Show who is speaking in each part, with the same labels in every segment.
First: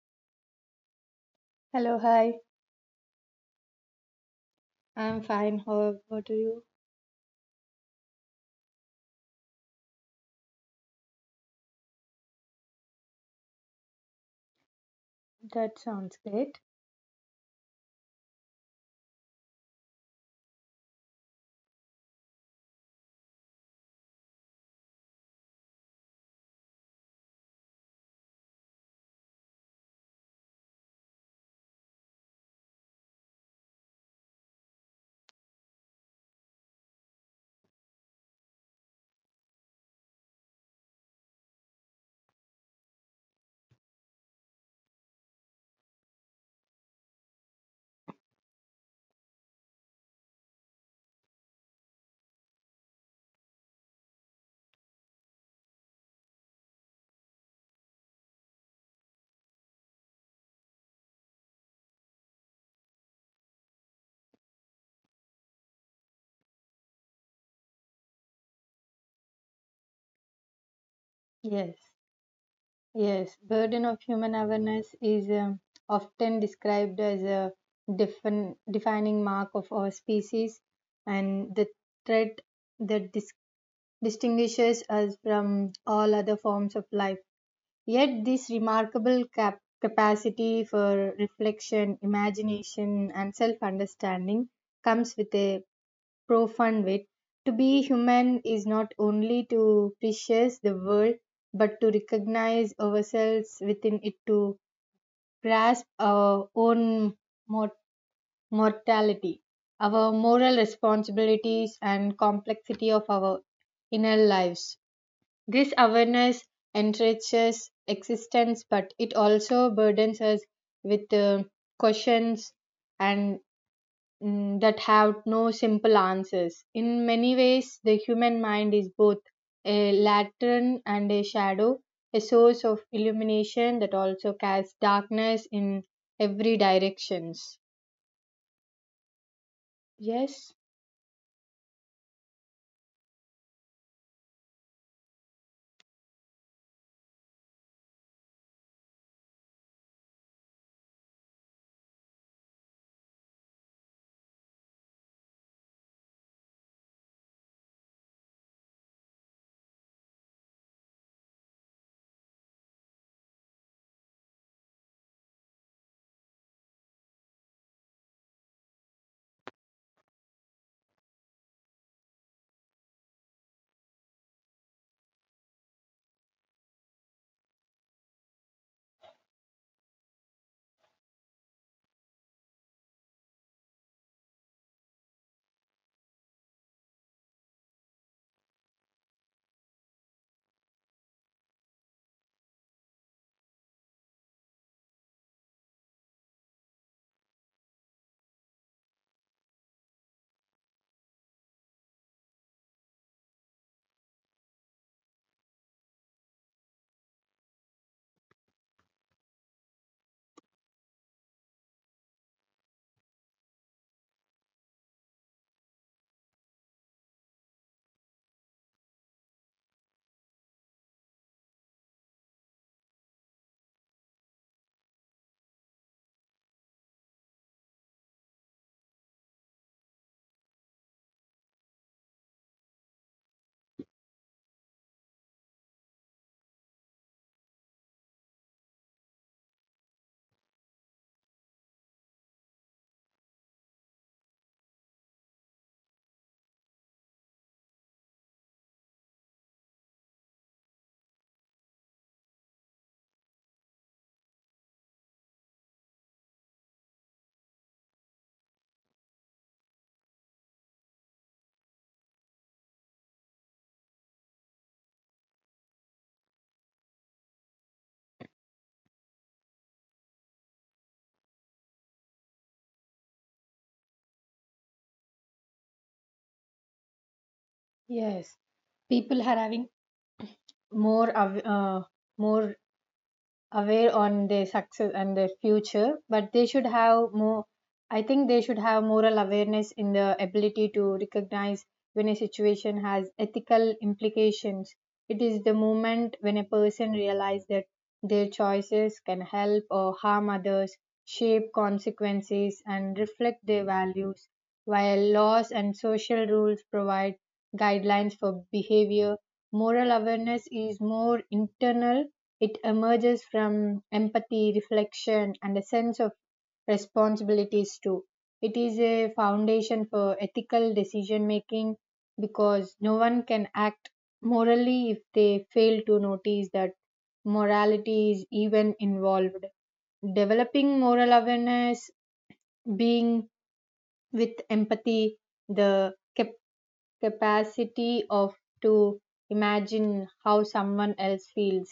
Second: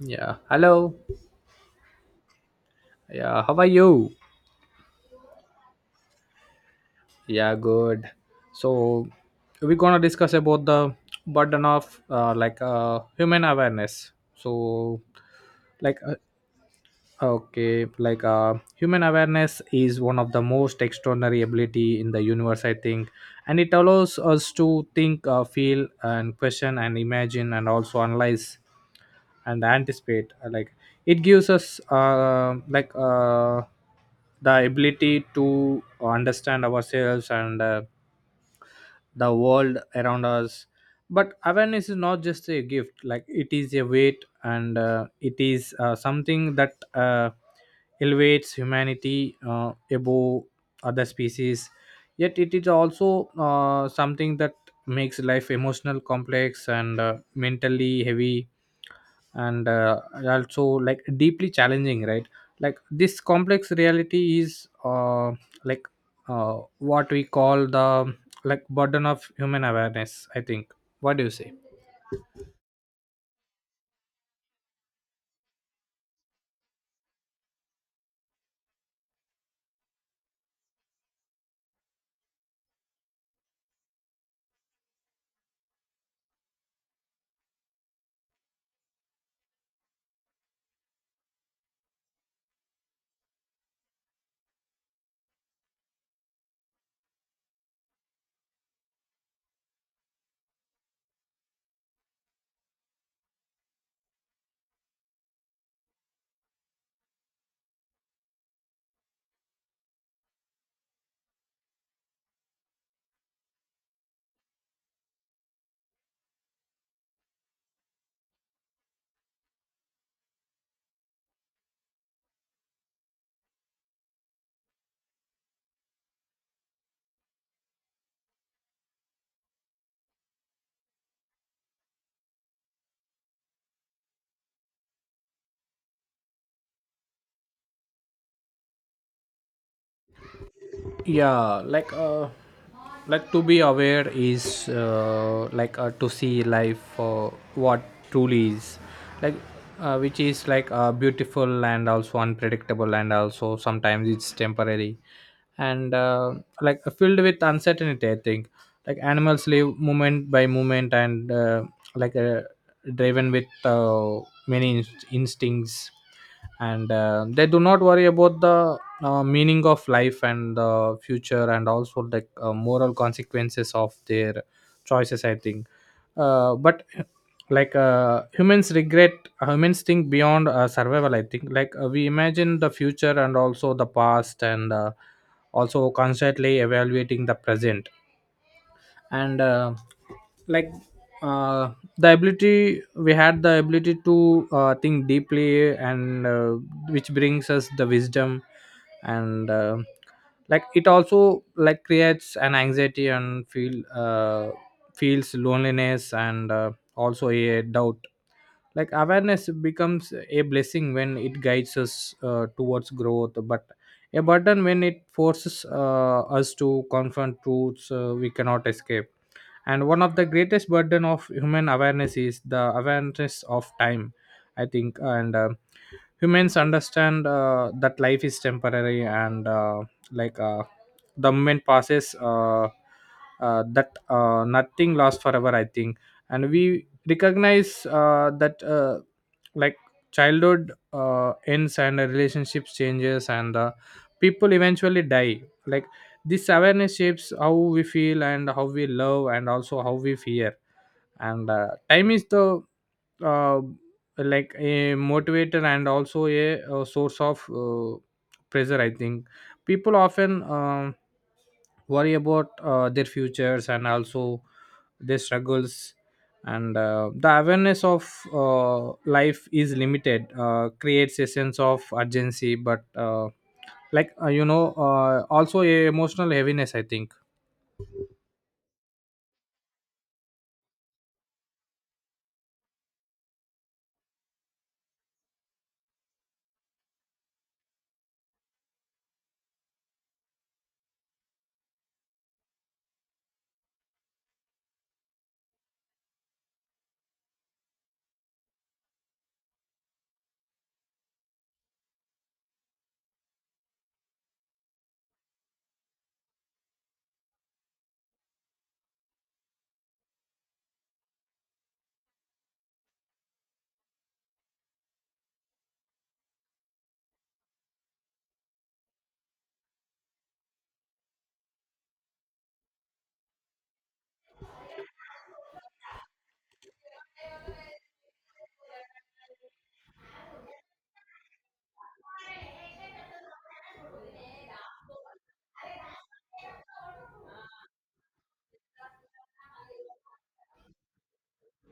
Speaker 1: Yeah. Hello.
Speaker 2: Hello, hi.
Speaker 1: Yeah. How are you?
Speaker 2: I'm fine. How about you?
Speaker 1: Yeah. Good. So we're gonna discuss about the burden of like human awareness. So
Speaker 2: That
Speaker 1: like
Speaker 2: sounds great.
Speaker 1: okay, like human awareness is one of the most extraordinary ability in the universe, I think. And it allows us to think, feel and question and imagine and also analyze and anticipate. Like it gives us like the ability to understand ourselves and the world around us. But awareness is not just a gift, like it is a weight, and it is something that elevates humanity above other species. Yet it is also something that makes life emotional complex and mentally heavy, and also like deeply challenging, right? Like this complex reality is like what we call the like burden of human awareness, I think. What do you say?
Speaker 2: Yes, yes. Burden of human awareness is often described as a defining mark of our species and the trait that distinguishes us from all other forms of life. Yet, this remarkable capacity for reflection, imagination, and self understanding comes with a profound way. To be human is not only to appreciate the world, but to recognize ourselves within it, to grasp our own mor- mortality, our moral responsibilities, and complexity of our inner lives. This awareness enriches existence, but it also burdens us with questions and that have no simple answers. In many ways, the human mind is both a lantern and a shadow, a source of illumination that also casts darkness in every directions. Yes,
Speaker 1: Yeah, like to be aware is like to see life for what truly is, like which is like beautiful and also unpredictable and also sometimes it's temporary, and like filled with uncertainty, I think. Like animals live moment by moment, and like driven with many instincts, and they do not worry about the meaning of life and the future and also like moral consequences of their choices, I think. But like humans regret, humans think beyond survival, I think. Like we imagine the future and also the past, and also constantly evaluating the present, and like uh, the ability we had the ability to think deeply, and which brings us the wisdom, and like it also like creates an anxiety and feels loneliness and also a doubt. Like awareness becomes a blessing when it guides us towards growth, but a burden when it forces us to confront truths we cannot escape. And one of the greatest burden of human awareness is the awareness of time, I think, and humans understand that life is temporary, and like the moment passes, that nothing lasts forever, I think. And we recognize that like childhood ends and the relationships changes, and people eventually die. Like this awareness shapes how we feel and how we love and also how we fear. And time is the uh, like a motivator, and also a source of pressure, I think. People often worry about their futures and also their struggles, and the awareness of life is limited creates a sense of urgency, but like also a emotional heaviness, I think.
Speaker 2: Yes, people are having more more aware on their success and their future, but they should have more. I think they should have moral awareness in the ability to recognize when a situation has ethical implications. It is the moment when a person realizes that their choices can help or harm others, shape consequences and reflect their values. While laws and social rules provide guidelines for behavior, moral awareness is more internal. It emerges from empathy, reflection, and a sense of responsibilities too. It is a foundation for ethical decision making, because no one can act morally if they fail to notice that morality is even involved. Developing moral awareness, being with empathy, the capacity of to imagine how someone else feels,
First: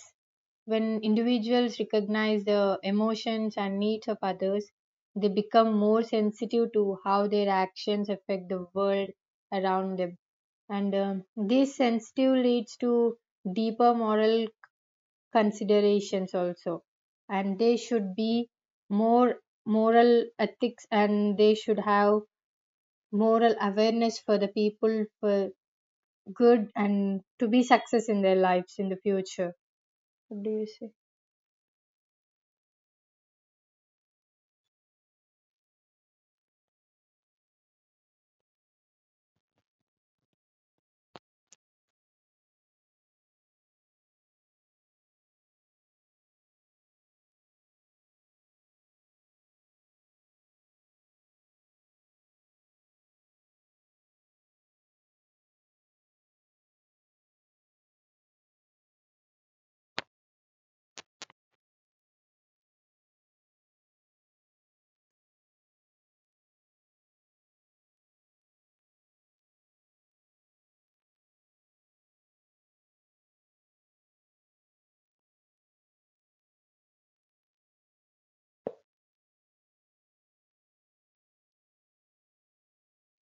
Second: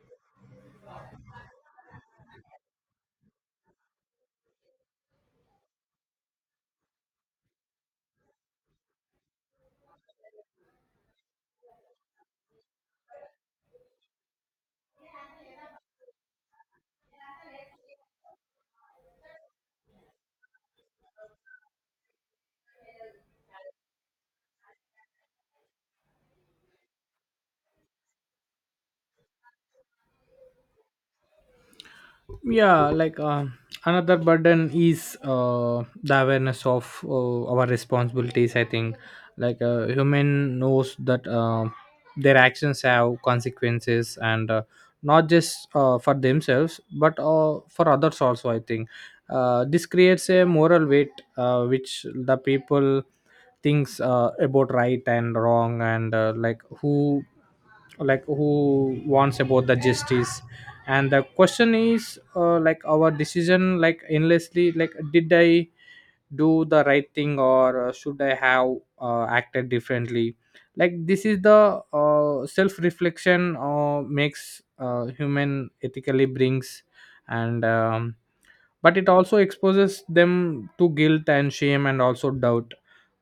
Speaker 2: when individuals recognize the emotions and needs of others, they become more sensitive to how their actions affect the world around them, and this sensitive leads to deeper moral considerations also, and they should be more moral ethics and they should have moral awareness for the people for good and to be success in their lives in the future. What do you say?
Speaker 1: Yeah, like another burden is the awareness of our responsibilities, I think. Like a human knows that their actions have consequences, and not just for themselves but for others also, I think. This creates a moral weight which the people thinks about right and wrong, and like who wants about the justice. And the question is like our decision like endlessly, like did I do the right thing, or should I have acted differently? Like this is the self reflection makes human ethically brings. And But it also exposes them to guilt and shame and also doubt.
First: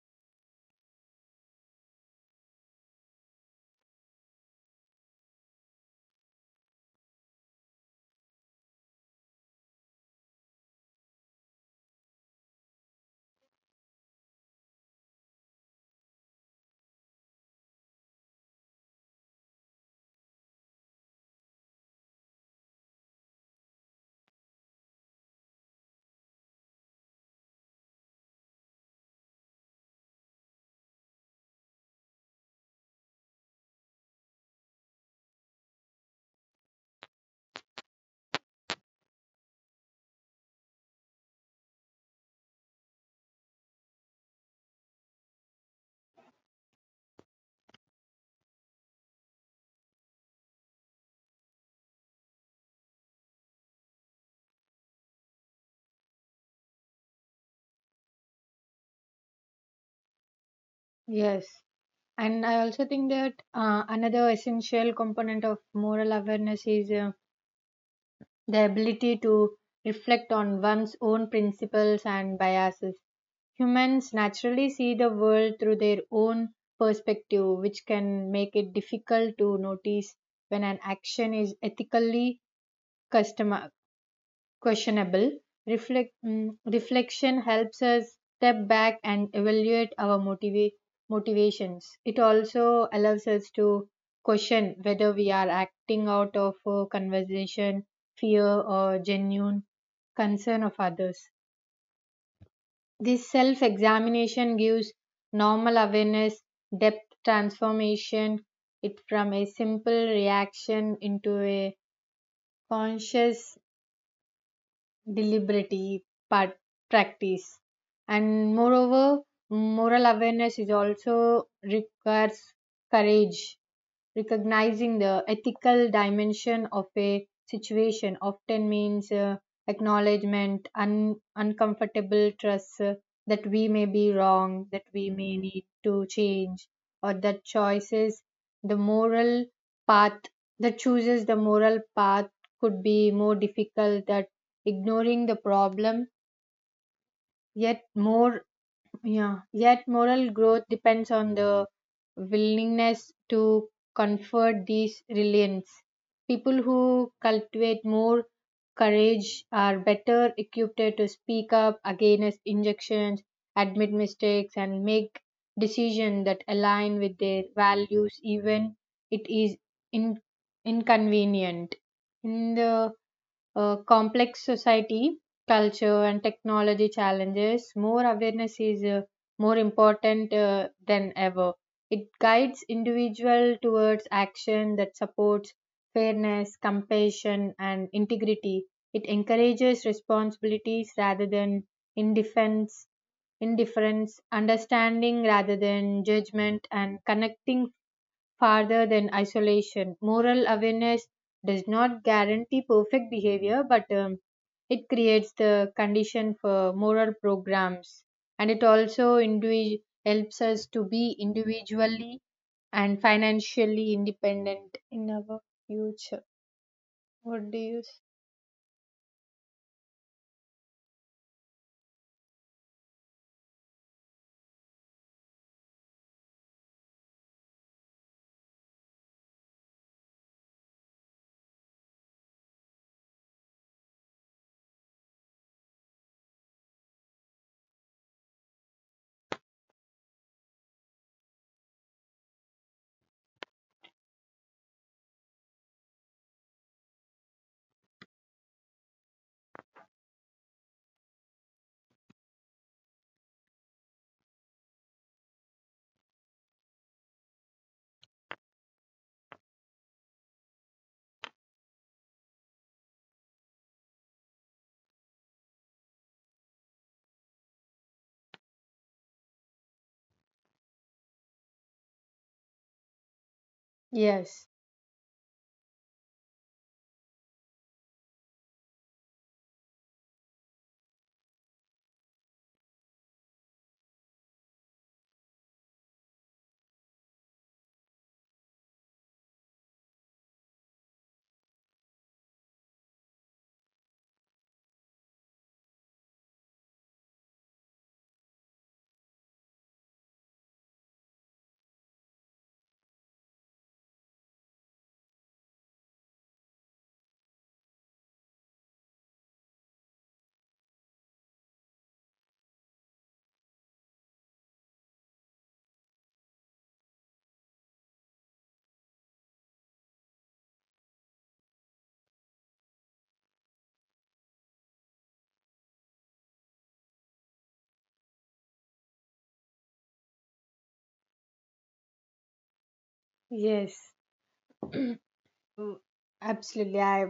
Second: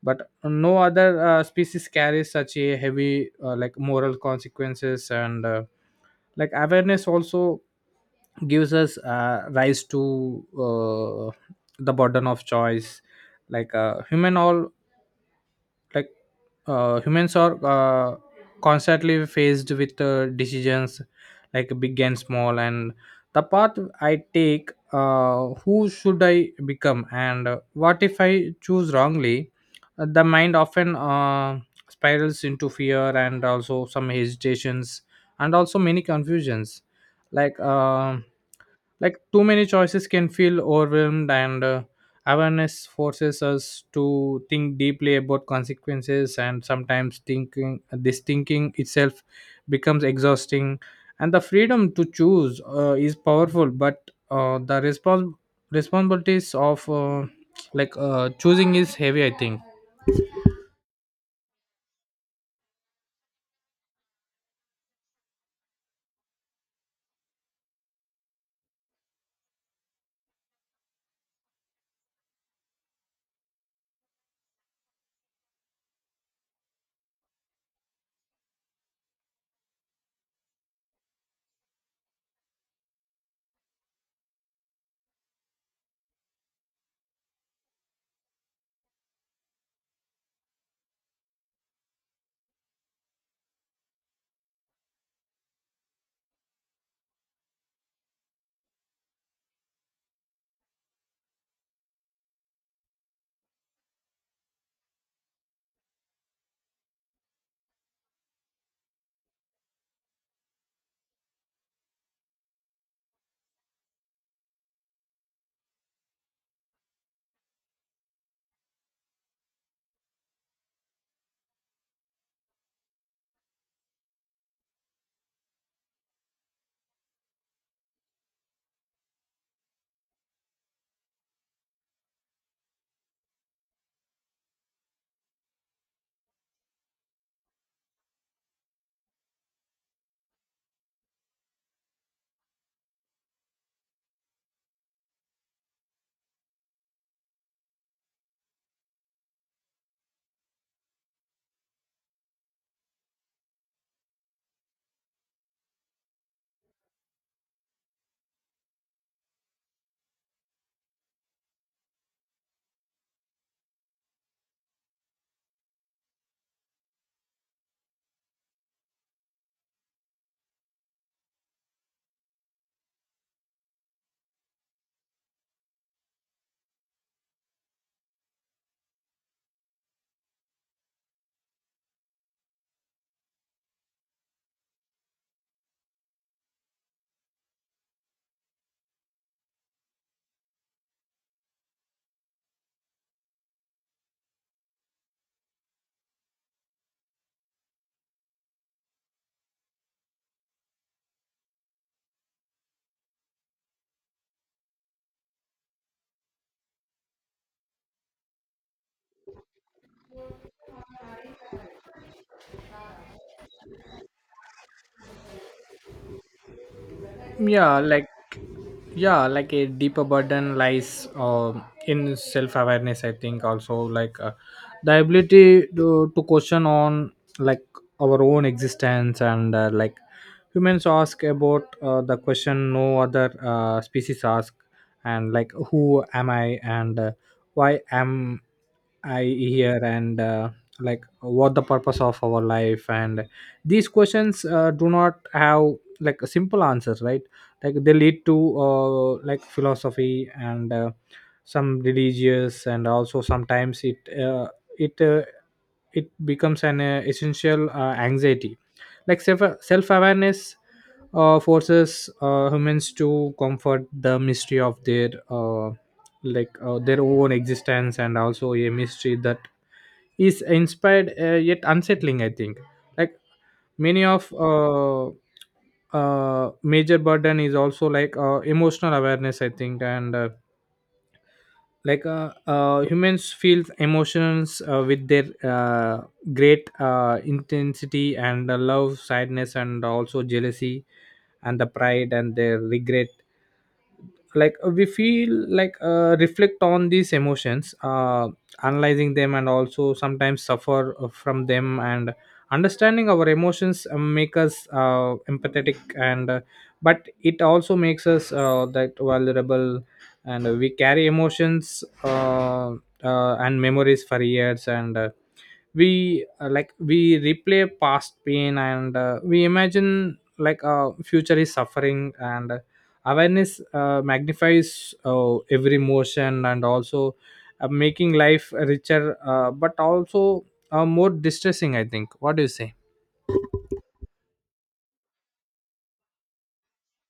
Speaker 1: But no other species carries such a heavy like moral consequences, and like awareness also gives us rise to uh, the burden of choice. Like human all like humans are constantly faced with decisions, like big and small, and the path I take, who should I become, and what if I choose wrongly? The mind often spirals into fear and also some hesitations and also many confusions. Like like too many choices can feel overwhelmed, and awareness forces us to think deeply about consequences, and sometimes thinking this thinking itself becomes exhausting. And the freedom to choose is powerful, but the responsibilities of like choosing is heavy, I think.
Speaker 2: Yes, and I also think that another essential component of moral awareness is the ability to reflect on one's own principles and biases. Humans naturally see the world through their own perspective, which can make it difficult to notice when an action is ethically custom- questionable. Reflect, reflection helps us step back and evaluate our motivations. It also allows us to question whether we are acting out of conversation, fear, or genuine concern of others. This self examination gives normal awareness, depth transformation, it from a simple reaction into a conscious deliberate part, practice. And moreover, moral awareness is also requires courage. Recognizing the ethical dimension of a situation often means acknowledgement, uncomfortable trust that we may be wrong, that we may need to change, or that choices, the moral path, that chooses the moral path could be more difficult. That ignoring the problem, yet more, yeah, yet moral growth depends on the willingness to comfort these reliance. People who cultivate more courage are better equipped to speak up against injunctions, admit mistakes, and make decisions that align with their values, even it is in- inconvenient. In the complex society, culture, and technology challenges, more awareness is more important than ever. It guides individual towards action that supports fairness, compassion, and integrity. It encourages responsibilities rather than indifference, indifference, understanding rather than judgment, and connecting farther than isolation. Moral awareness does not guarantee perfect behavior, but it creates the condition for moral programs, and it also helps us to be individually and financially independent in our future. What do
Speaker 1: yeah
Speaker 2: you? S-
Speaker 1: like yeah like a deeper burden lies in self-awareness, I think, also like the ability to question on like our own existence, and like humans ask about the question no other species ask. And like who am I, and why am I here, and like what the purpose of our life? And these questions do not have like a simple answers, right? Like they lead to like philosophy and some religious, and also sometimes uh, it uh, it becomes an essential anxiety. Like self awareness forces humans to comfort the mystery of their like their own existence, and also a mystery that is inspired yet unsettling, I think. Like many of
Speaker 2: Yes,
Speaker 1: Major burden is also like emotional awareness, I think, and like humans feel emotions with their great intensity, and the love sadness and also jealousy and the pride and their regret. Like we feel like reflect on these emotions, analyzing them and also sometimes suffer from them. And understanding our emotions make us empathetic, and but it also makes us that vulnerable. And we carry emotions and memories for years, and we like we replay past pain, and we imagine like future is suffering, and awareness magnifies every emotion, and also making life richer, but also more distressing, I think. What do you say?
Speaker 2: yes, Mm, absolutely. I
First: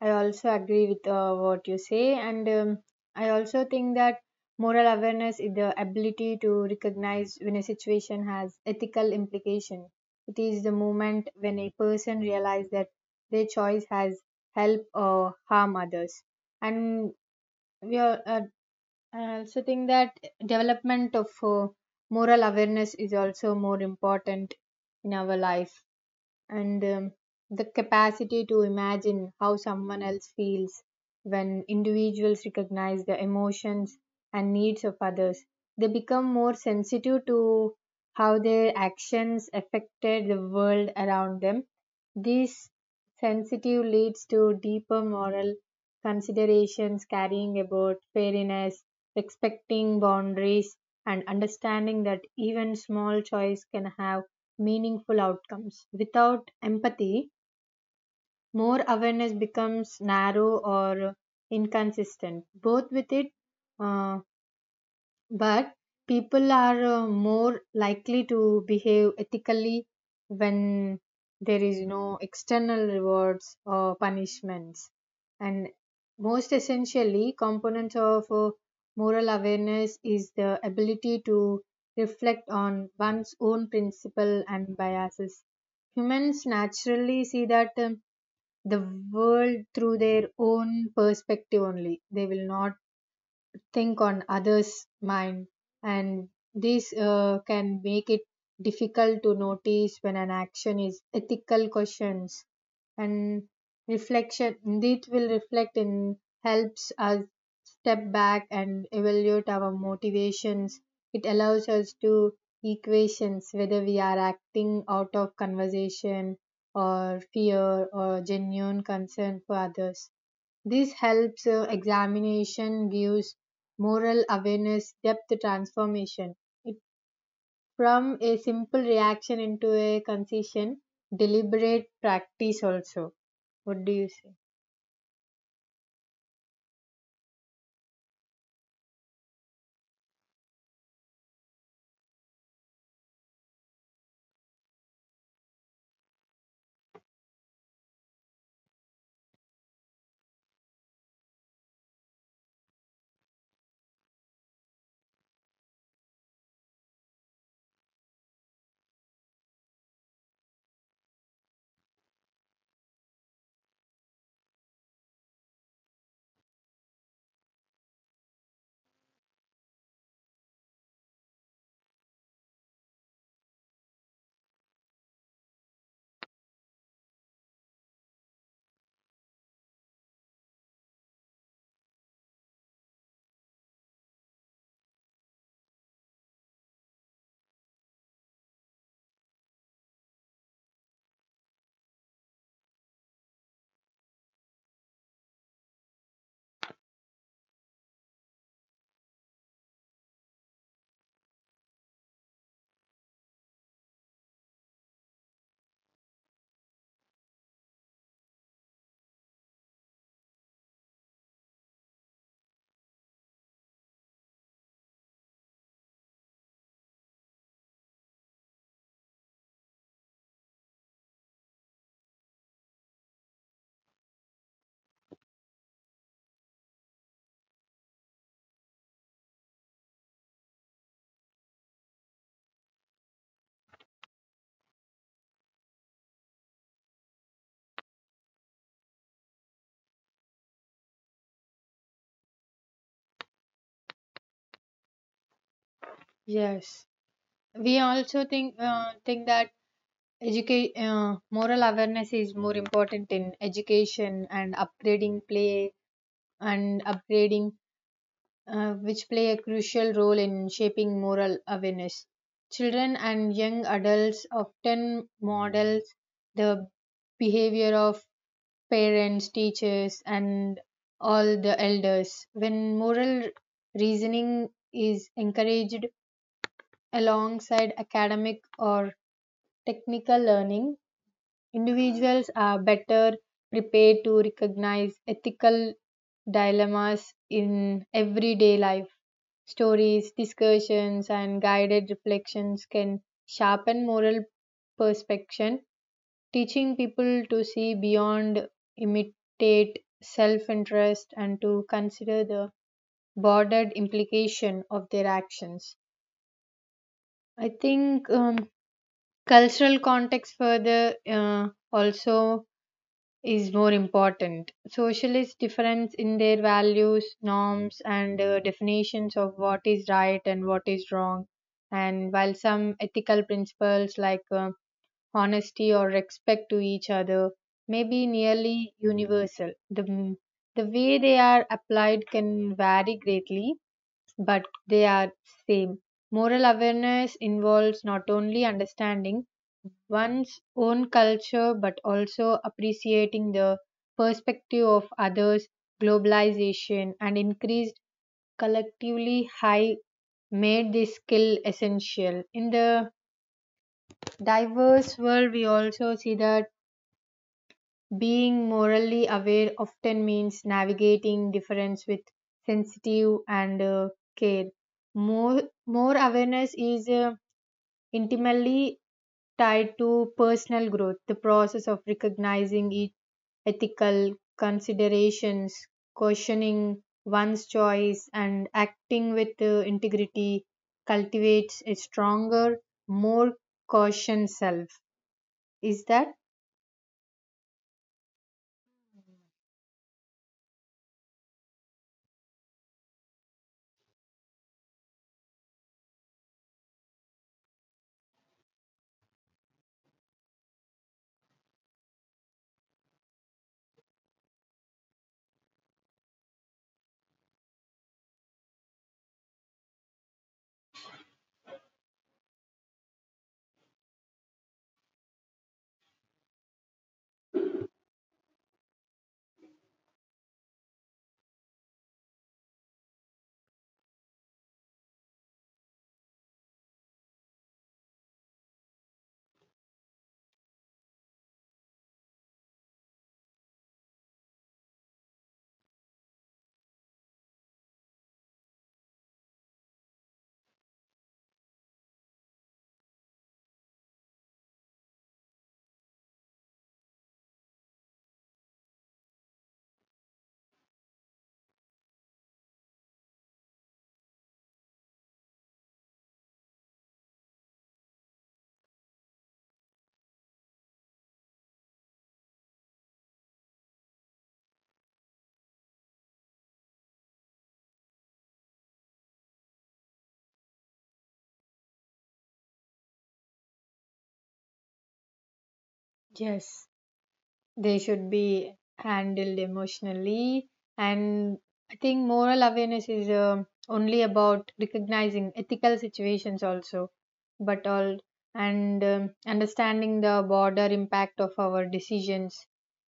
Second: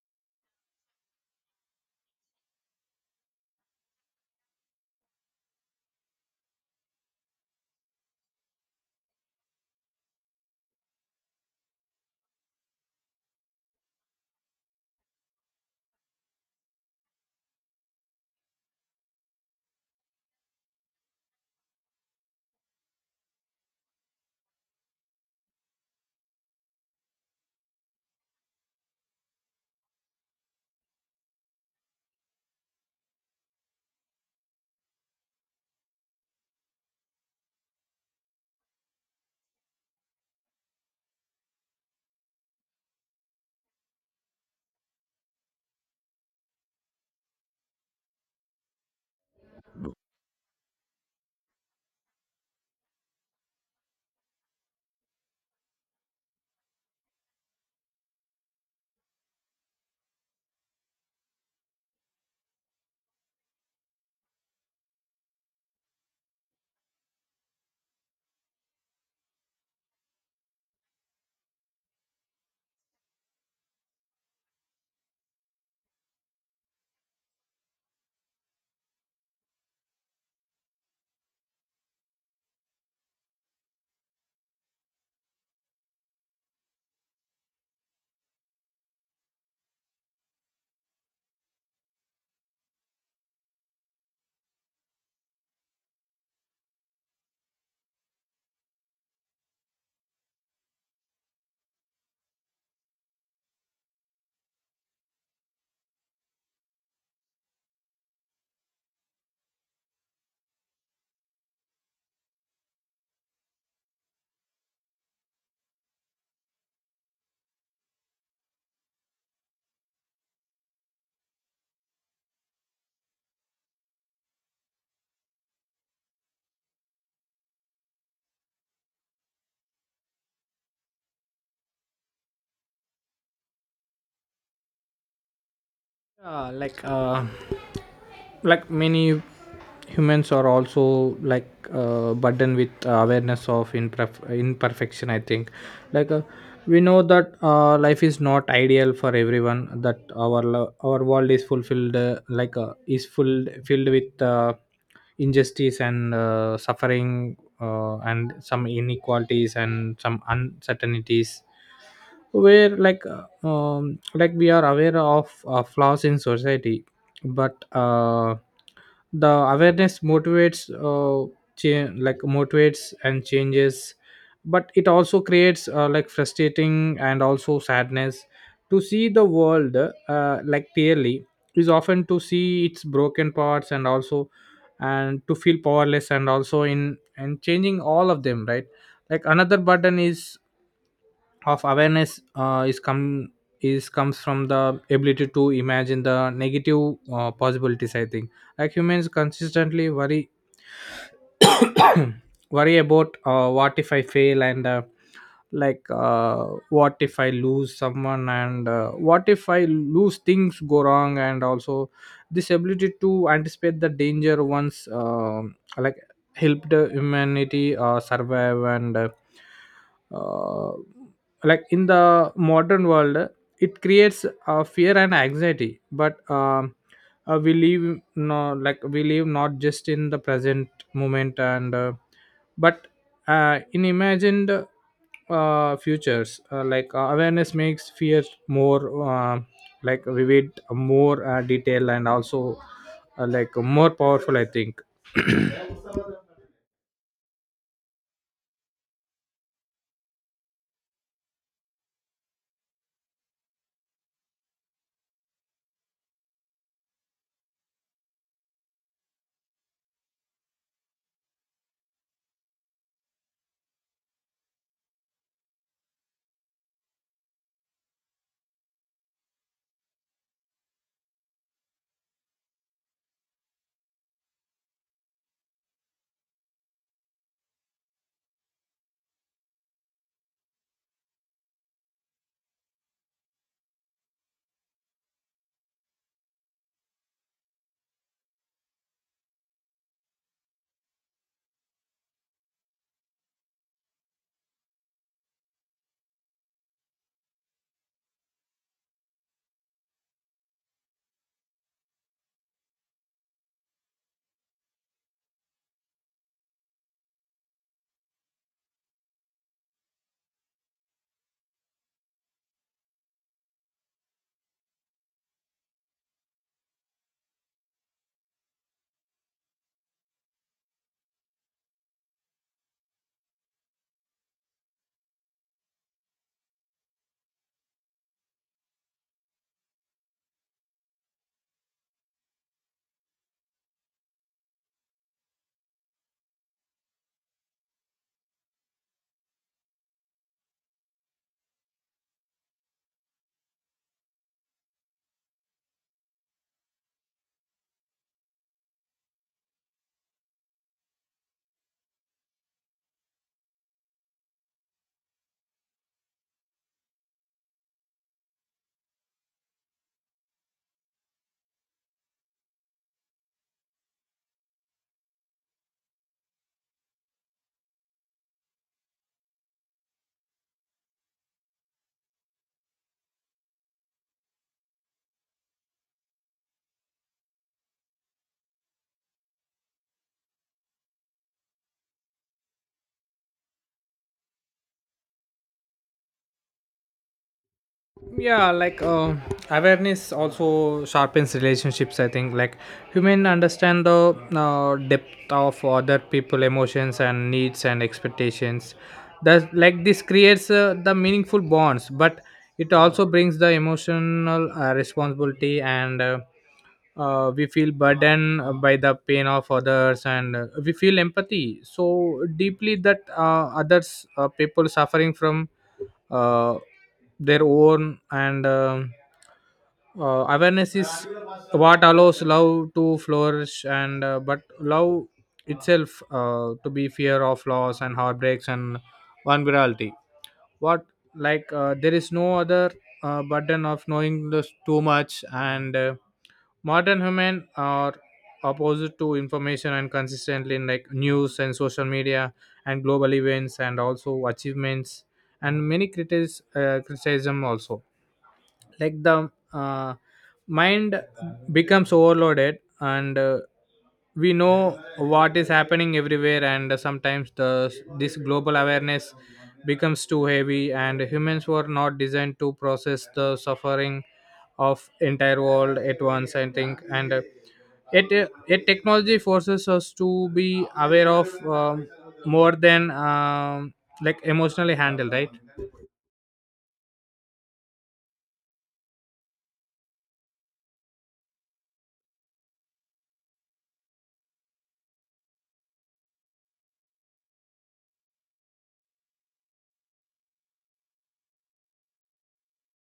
Speaker 2: I also agree with what you say, and I also think that moral awareness is the ability to recognize when a situation has ethical implication. It is the moment when a person realizes that their choice has help or harm others. And we are, I also think that development of moral awareness is also more important in our life, and the capacity to imagine how someone else feels, when individuals recognize the emotions and needs of others, they become more sensitive to how their actions affected the world around them. This sensitive leads to deeper moral considerations, carrying about fairness, respecting boundaries, and understanding that even small choice can have meaningful outcomes. Without empathy, more awareness becomes narrow or inconsistent. Both with it, uh, but people are more likely to behave ethically when there is no external rewards or punishments. And most essentially, component of moral awareness is the ability to reflect on one's own principle and biases. Humans naturally see that the world through their own perspective only. They will not think on others' mind, and this can make it difficult to notice when an action is ethical questions and reflection. This will reflect in helps us step back and evaluate our motivations. It allows us to equations whether we are acting out of conversation or fear or genuine concern for others. This helps examination gives moral awareness depth transformation. It from a simple reaction into a concession, deliberate practice also. What do you say?
Speaker 1: Like like many humans are also like burdened with awareness of imperfection, I think. Like we know that life is not ideal for everyone, that our our world is fulfilled like is full filled with injustice and suffering and some inequalities and some uncertainties. Where like we are aware of flaws in society, but the awareness motivates like motivates and changes, but it also creates like frustrating and also sadness. To see the world like clearly is often to see its broken parts, and also and to feel powerless and also in and changing all of them, right? Like another burden is of awareness is comes from the ability to imagine the negative possibilities, I think. Like humans consistently worry worry about what if I fail, and like what if I lose someone, and what if I lose things go wrong, and also this ability to anticipate the danger once like helped humanity survive, and uh, like in the modern world it creates fear and anxiety, but we live no, like we live not just in the present moment, and but in imagined futures, like awareness makes fear more uh, like vivid, more detailed, and also like more powerful, I think.
Speaker 2: Yes, we also think that educate moral awareness is more important in education and upgrading play and upgrading which play a crucial role in shaping moral awareness. Children and young adults often model the behavior of parents, teachers, and all the elders. When moral reasoning is encouraged alongside academic or technical learning, individuals are better prepared to recognize ethical dilemmas in everyday life. Stories, discussions, and guided reflections can sharpen moral perception, teaching people to see beyond, imitate self interest, and to consider the broader implication of their actions. I think cultural context further also is more important. Socialists difference in their values, norms, and definitions of what is right and what is wrong. And while some ethical principles like honesty or respect to each other may be nearly universal, the way they are applied can vary greatly, but they are same. Moral awareness involves not only understanding one's own culture but also appreciating the perspective of others. Globalization and increased collectively high made this skill essential in the diverse world. We also see that being morally aware often means navigating difference with sensitive and care. More awareness is intimately tied to personal growth. The process of recognizing each ethical considerations, questioning one's choice, and acting with integrity cultivates a stronger, more cautious self. Is that?
Speaker 1: Yeah, like awareness also sharpens relationships, I think. Like human understand the depth of other people emotions and needs and expectations, that like this creates the meaningful bonds, but it also brings the emotional responsibility, and we feel burdened by the pain of others, and we feel empathy so deeply that others people suffering from uh, their own. And Awareness is what allows love to flourish, and but love itself to be fear of loss and heartbreaks and vulnerability. What, like there is no other burden of knowing this too much, and modern human are opposed to information and consistently in like news and social media and global events and also achievements and many criticism also. Like the mind becomes overloaded, and we know what is happening everywhere, and sometimes the this global awareness becomes too heavy, and humans were not designed to process the suffering of entire world at once, I think. And it it technology forces us to be aware of more than like emotionally handled, right?
Speaker 2: Yes, they should be handled emotionally, and I think moral awareness is only about recognizing ethical situations also, but all, and understanding the broader impact of our decisions.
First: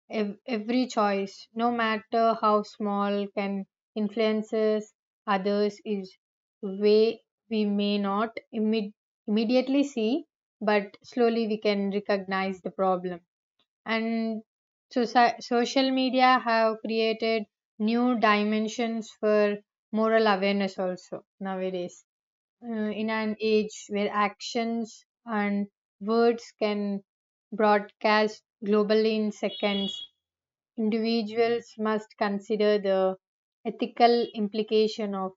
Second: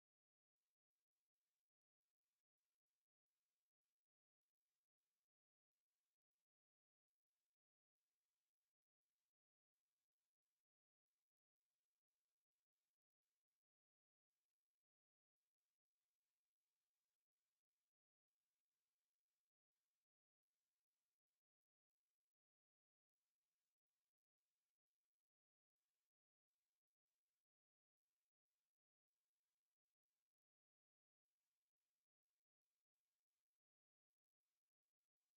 Speaker 2: Every choice, no matter how small, can influences others is way we may not immediately see, but slowly we can recognize the problem. And social media have created new dimensions for moral awareness also nowadays. In an age where actions and words can broadcast globally in seconds, individuals must consider the ethical implication of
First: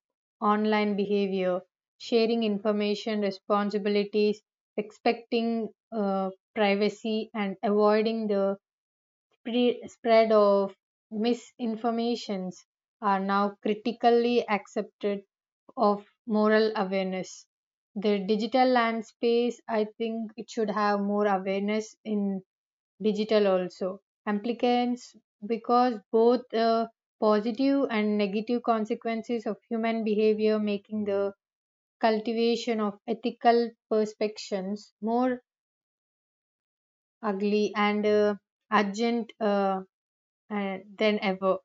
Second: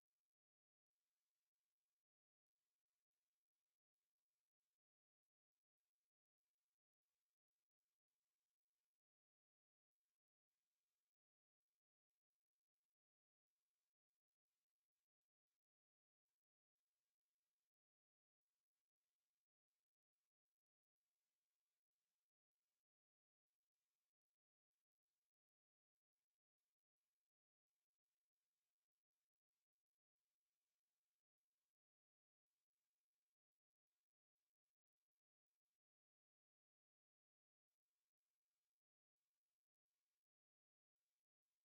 Speaker 2: online behavior, sharing information responsibilities, respecting uh, privacy, and avoiding the spread of misinformations are now critically accepted of moral awareness. The digital land space, I think, it should have more awareness in digital also applicants, because both positive and negative consequences of human behavior making the cultivation of ethical perspectives more ugly and urgent uh, than ever.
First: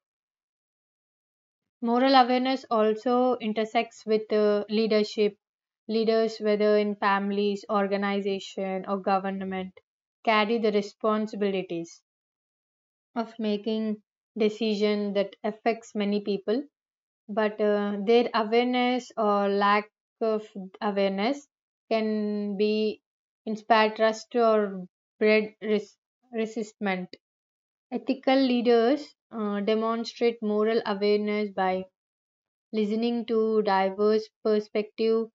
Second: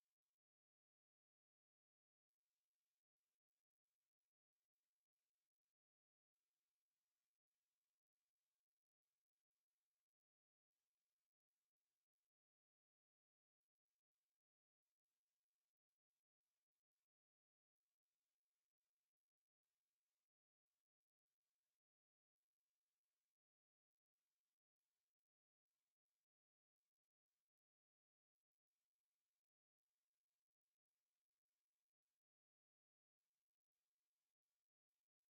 Speaker 2: Moral awareness also intersects with leadership. Leaders, whether in families, organization, or government, carry the responsibilities of making decision that affects many people. But their awareness or lack of awareness can be inspire trust or breed resistment. Ethical leaders demonstrate moral awareness by listening to diverse perspective,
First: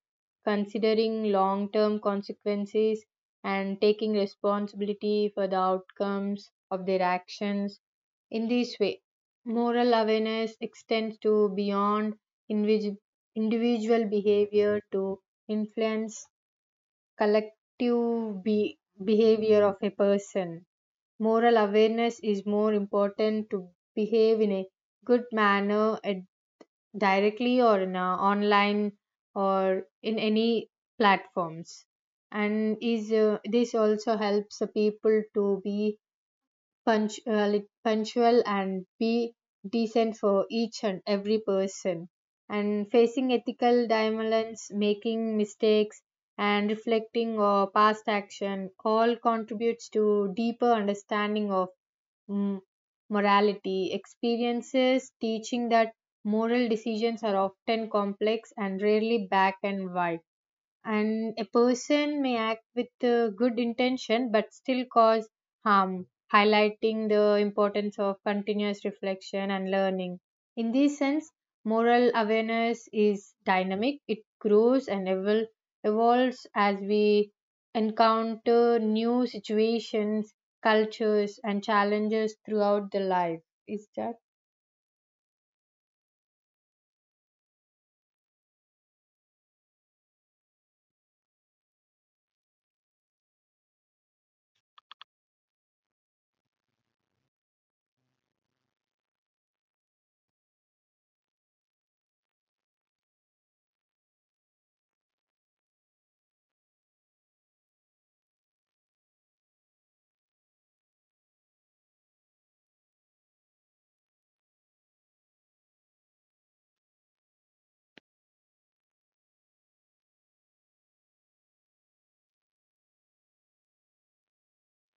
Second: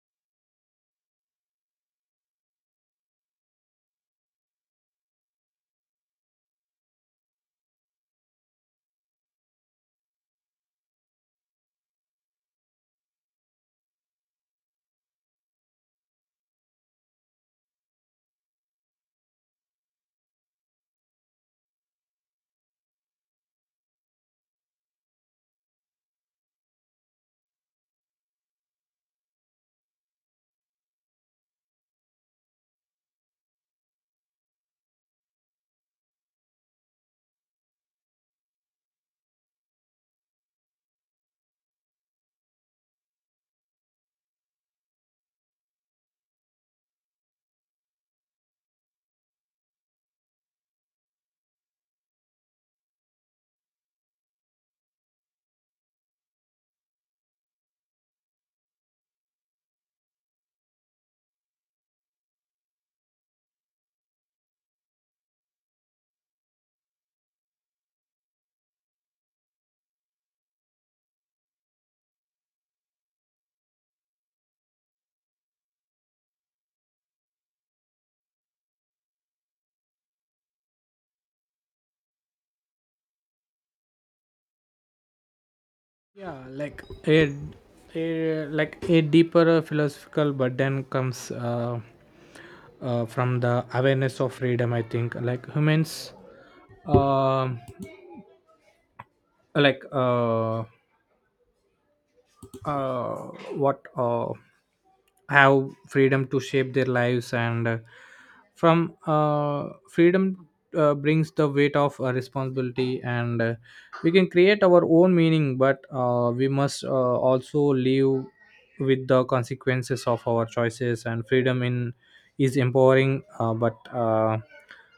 Speaker 2: considering long-term consequences and taking responsibility for the outcomes of their actions. In this way, moral awareness extends to beyond individ- individual behavior to influence collective behavior of a person. Moral awareness is more important to behave in a good manner at directly or in a online or in any platforms, and is this also helps the people to be punctual and be decent for each and every person, and facing ethical dilemmas, making mistakes, and reflecting on past action all contributes to deeper understanding of mm, morality. Experiences teaching that moral decisions are often complex and rarely black and white, and a person may act with good intention but still cause harm, highlighting the importance of continuous reflection and learning. In this sense, moral awareness is dynamic. It grows and evolves as we encounter new situations, cultures and challenges throughout the life. Is that?
Speaker 1: Yeah, like a like a deeper philosophical burden comes from the awareness of freedom, I think. Like humans um like uh, what have freedom to shape their lives, and from freedom brings the weight of responsibility, and we can create our own meaning, but we must also live with the consequences of our choices. And freedom in is empowering, but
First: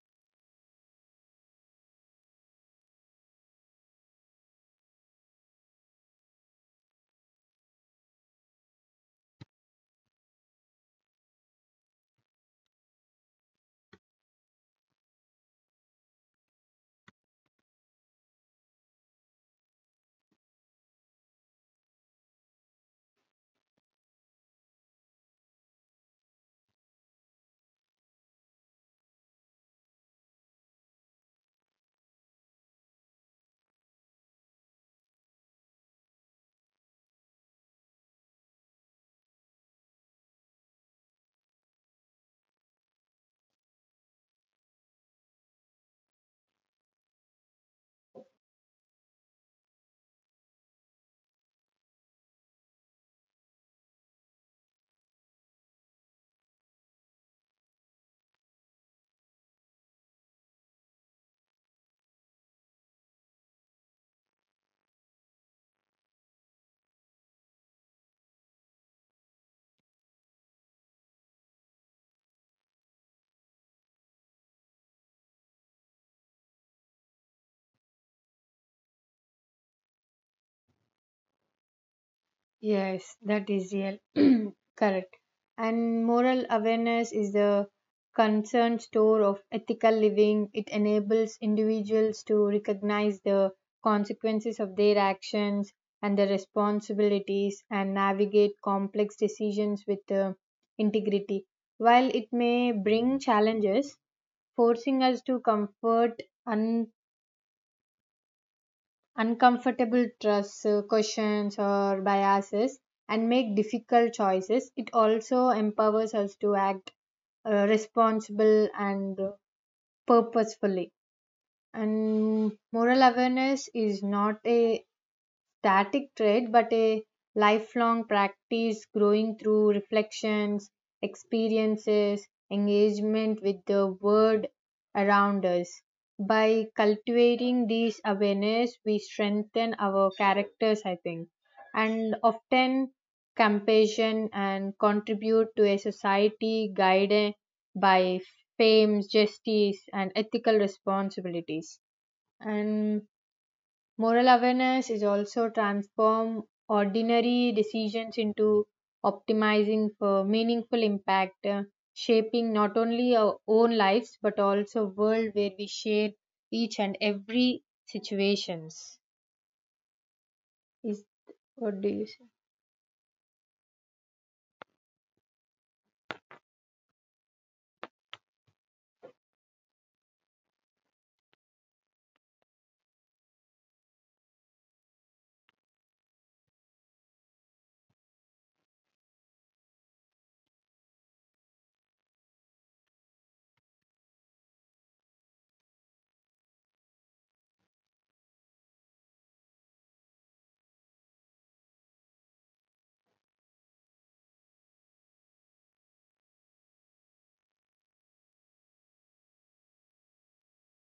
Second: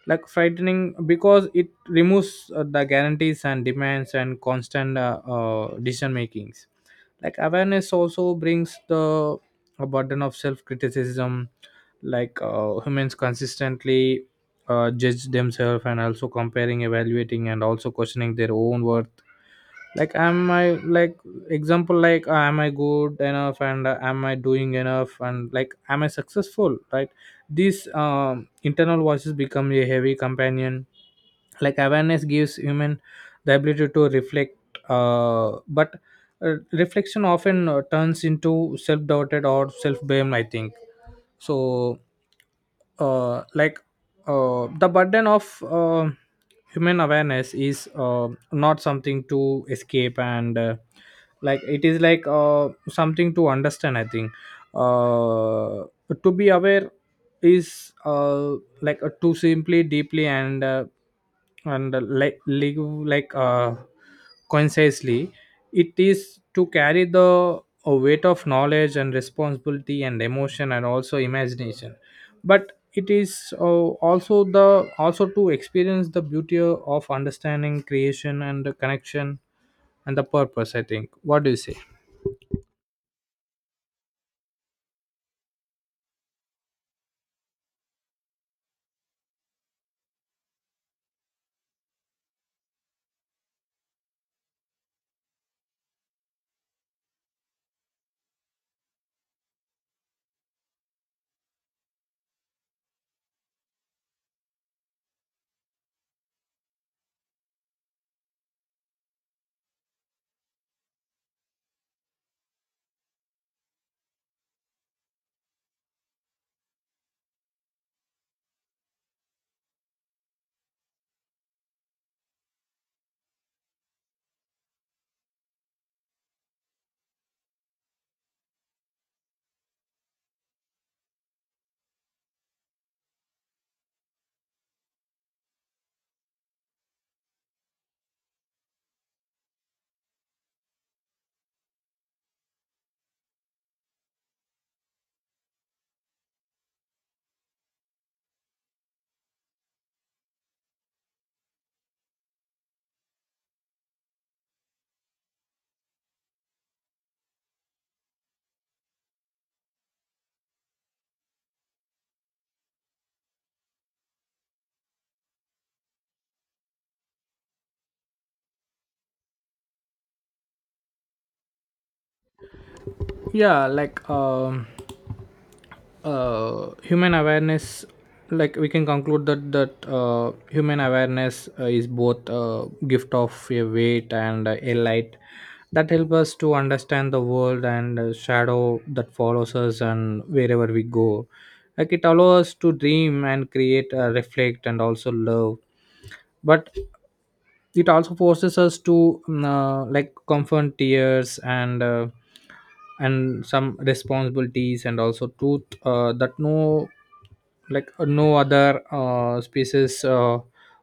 Speaker 1: like frightening, because it removes the guarantees and demands and constant decision makings. Like awareness also brings the a burden of self-criticism. Like humans consistently judge themselves and also comparing, evaluating, and also questioning their own worth. Like am I, like example, like am I good enough, and am I doing enough, and like am I successful, right? These internal voices become a heavy companion. Like awareness gives human the ability to reflect, but reflection often turns into self-doubted or self-blame, I think. So like the burden of human awareness is not something to escape, and like it is like something to understand, I think. uh, to be aware is like to simply deeply, and like live like consciously. It is to carry the weight of knowledge and responsibility and emotion and also imagination, but it is also the also to experience the beauty of understanding creation and the connection and the purpose, I think. What do you say?
Speaker 2: Yes, that is real. Correct. And moral awareness is the concerned store of ethical living. It enables individuals to recognize the consequences of their actions and their responsibilities and navigate complex decisions with integrity. While it may bring challenges, forcing us to comfort uncomfortable trusts, questions, or biases and make difficult choices. It also empowers us to act responsible and purposefully. And moral awareness is not a static trait but a lifelong practice growing through reflections, experiences, engagement with the world around us. By cultivating these awareness, we strengthen our characters, I think, and often compassion and contribute to a society guided by fame, justice, and ethical responsibilities. And moral awareness is also transform ordinary decisions into optimizing for meaningful impact, shaping not only our own lives but also world where we share each and every situations. Is, what do you say?
Speaker 1: Yeah, like human awareness, like we can conclude that human awareness is both a gift of a weight and a light that help us to understand the world, and shadow that follows us and wherever we go. Like it allows us to dream and create, reflect, and also love. But it also forces us to like comfort tears, and some responsibilities and also truth that no, like no other species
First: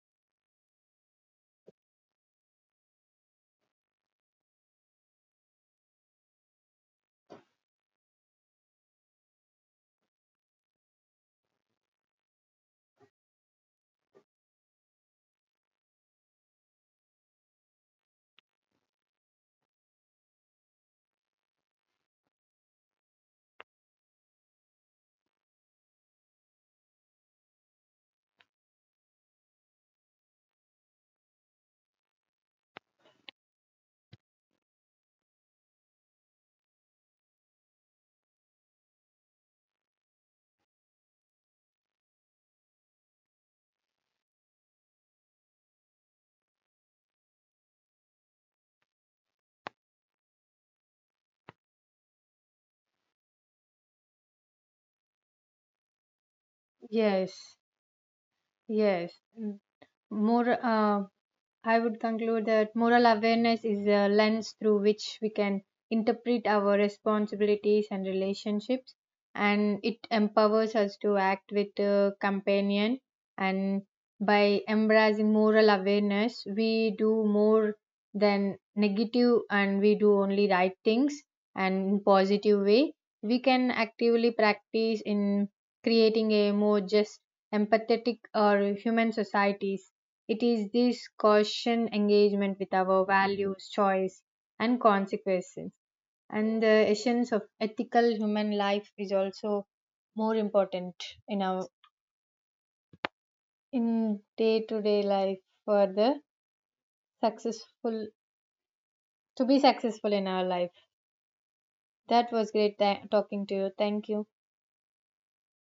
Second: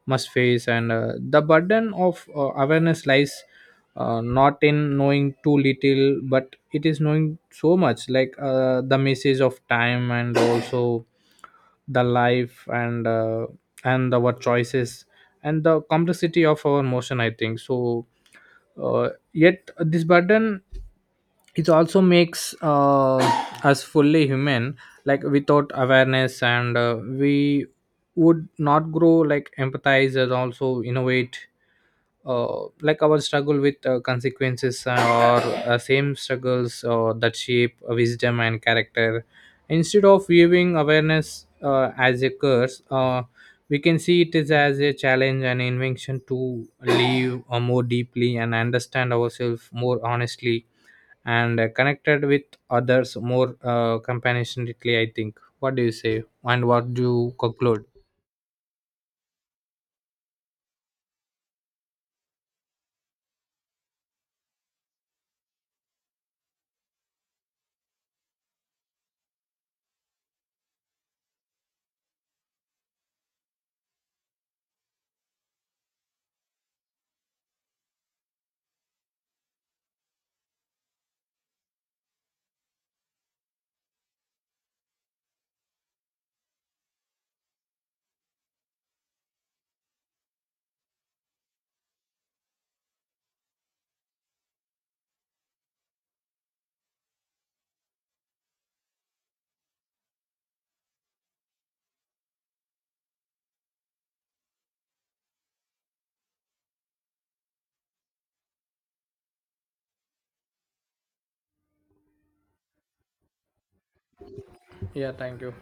Speaker 1: must face. And the burden of awareness lies not in knowing too little, but it is knowing so much, like the message of time, and also the life, and our choices, and the complexity of our motion, I think. So yet this burden it also makes us fully human. Like without awareness, and we would not grow, like empathize and also innovate. Like our struggle with consequences, or same struggles that shape wisdom and character. Instead of viewing awareness as a curse, we can see it is as a challenge and invention to live more deeply and understand ourselves more honestly, and connected with others more compassionately, I think. What do you say, and what do you
Speaker 2: Yes,
Speaker 1: conclude?
Speaker 2: yes. More. I would conclude that moral awareness is a lens through which we can interpret our responsibilities and relationships, and it empowers us to act with a companion. And by embracing moral awareness, we do more than negative and we do only right things and in positive way. We can actively practice in creating a more just, empathetic, or human societies. It is this caution engagement with our values, choice, and consequences. And the essence of ethical human life is also more important in our in day to day life for the successful to be successful in our life. That was great talking to you. Thank you.
Speaker 1: Yeah, thank you.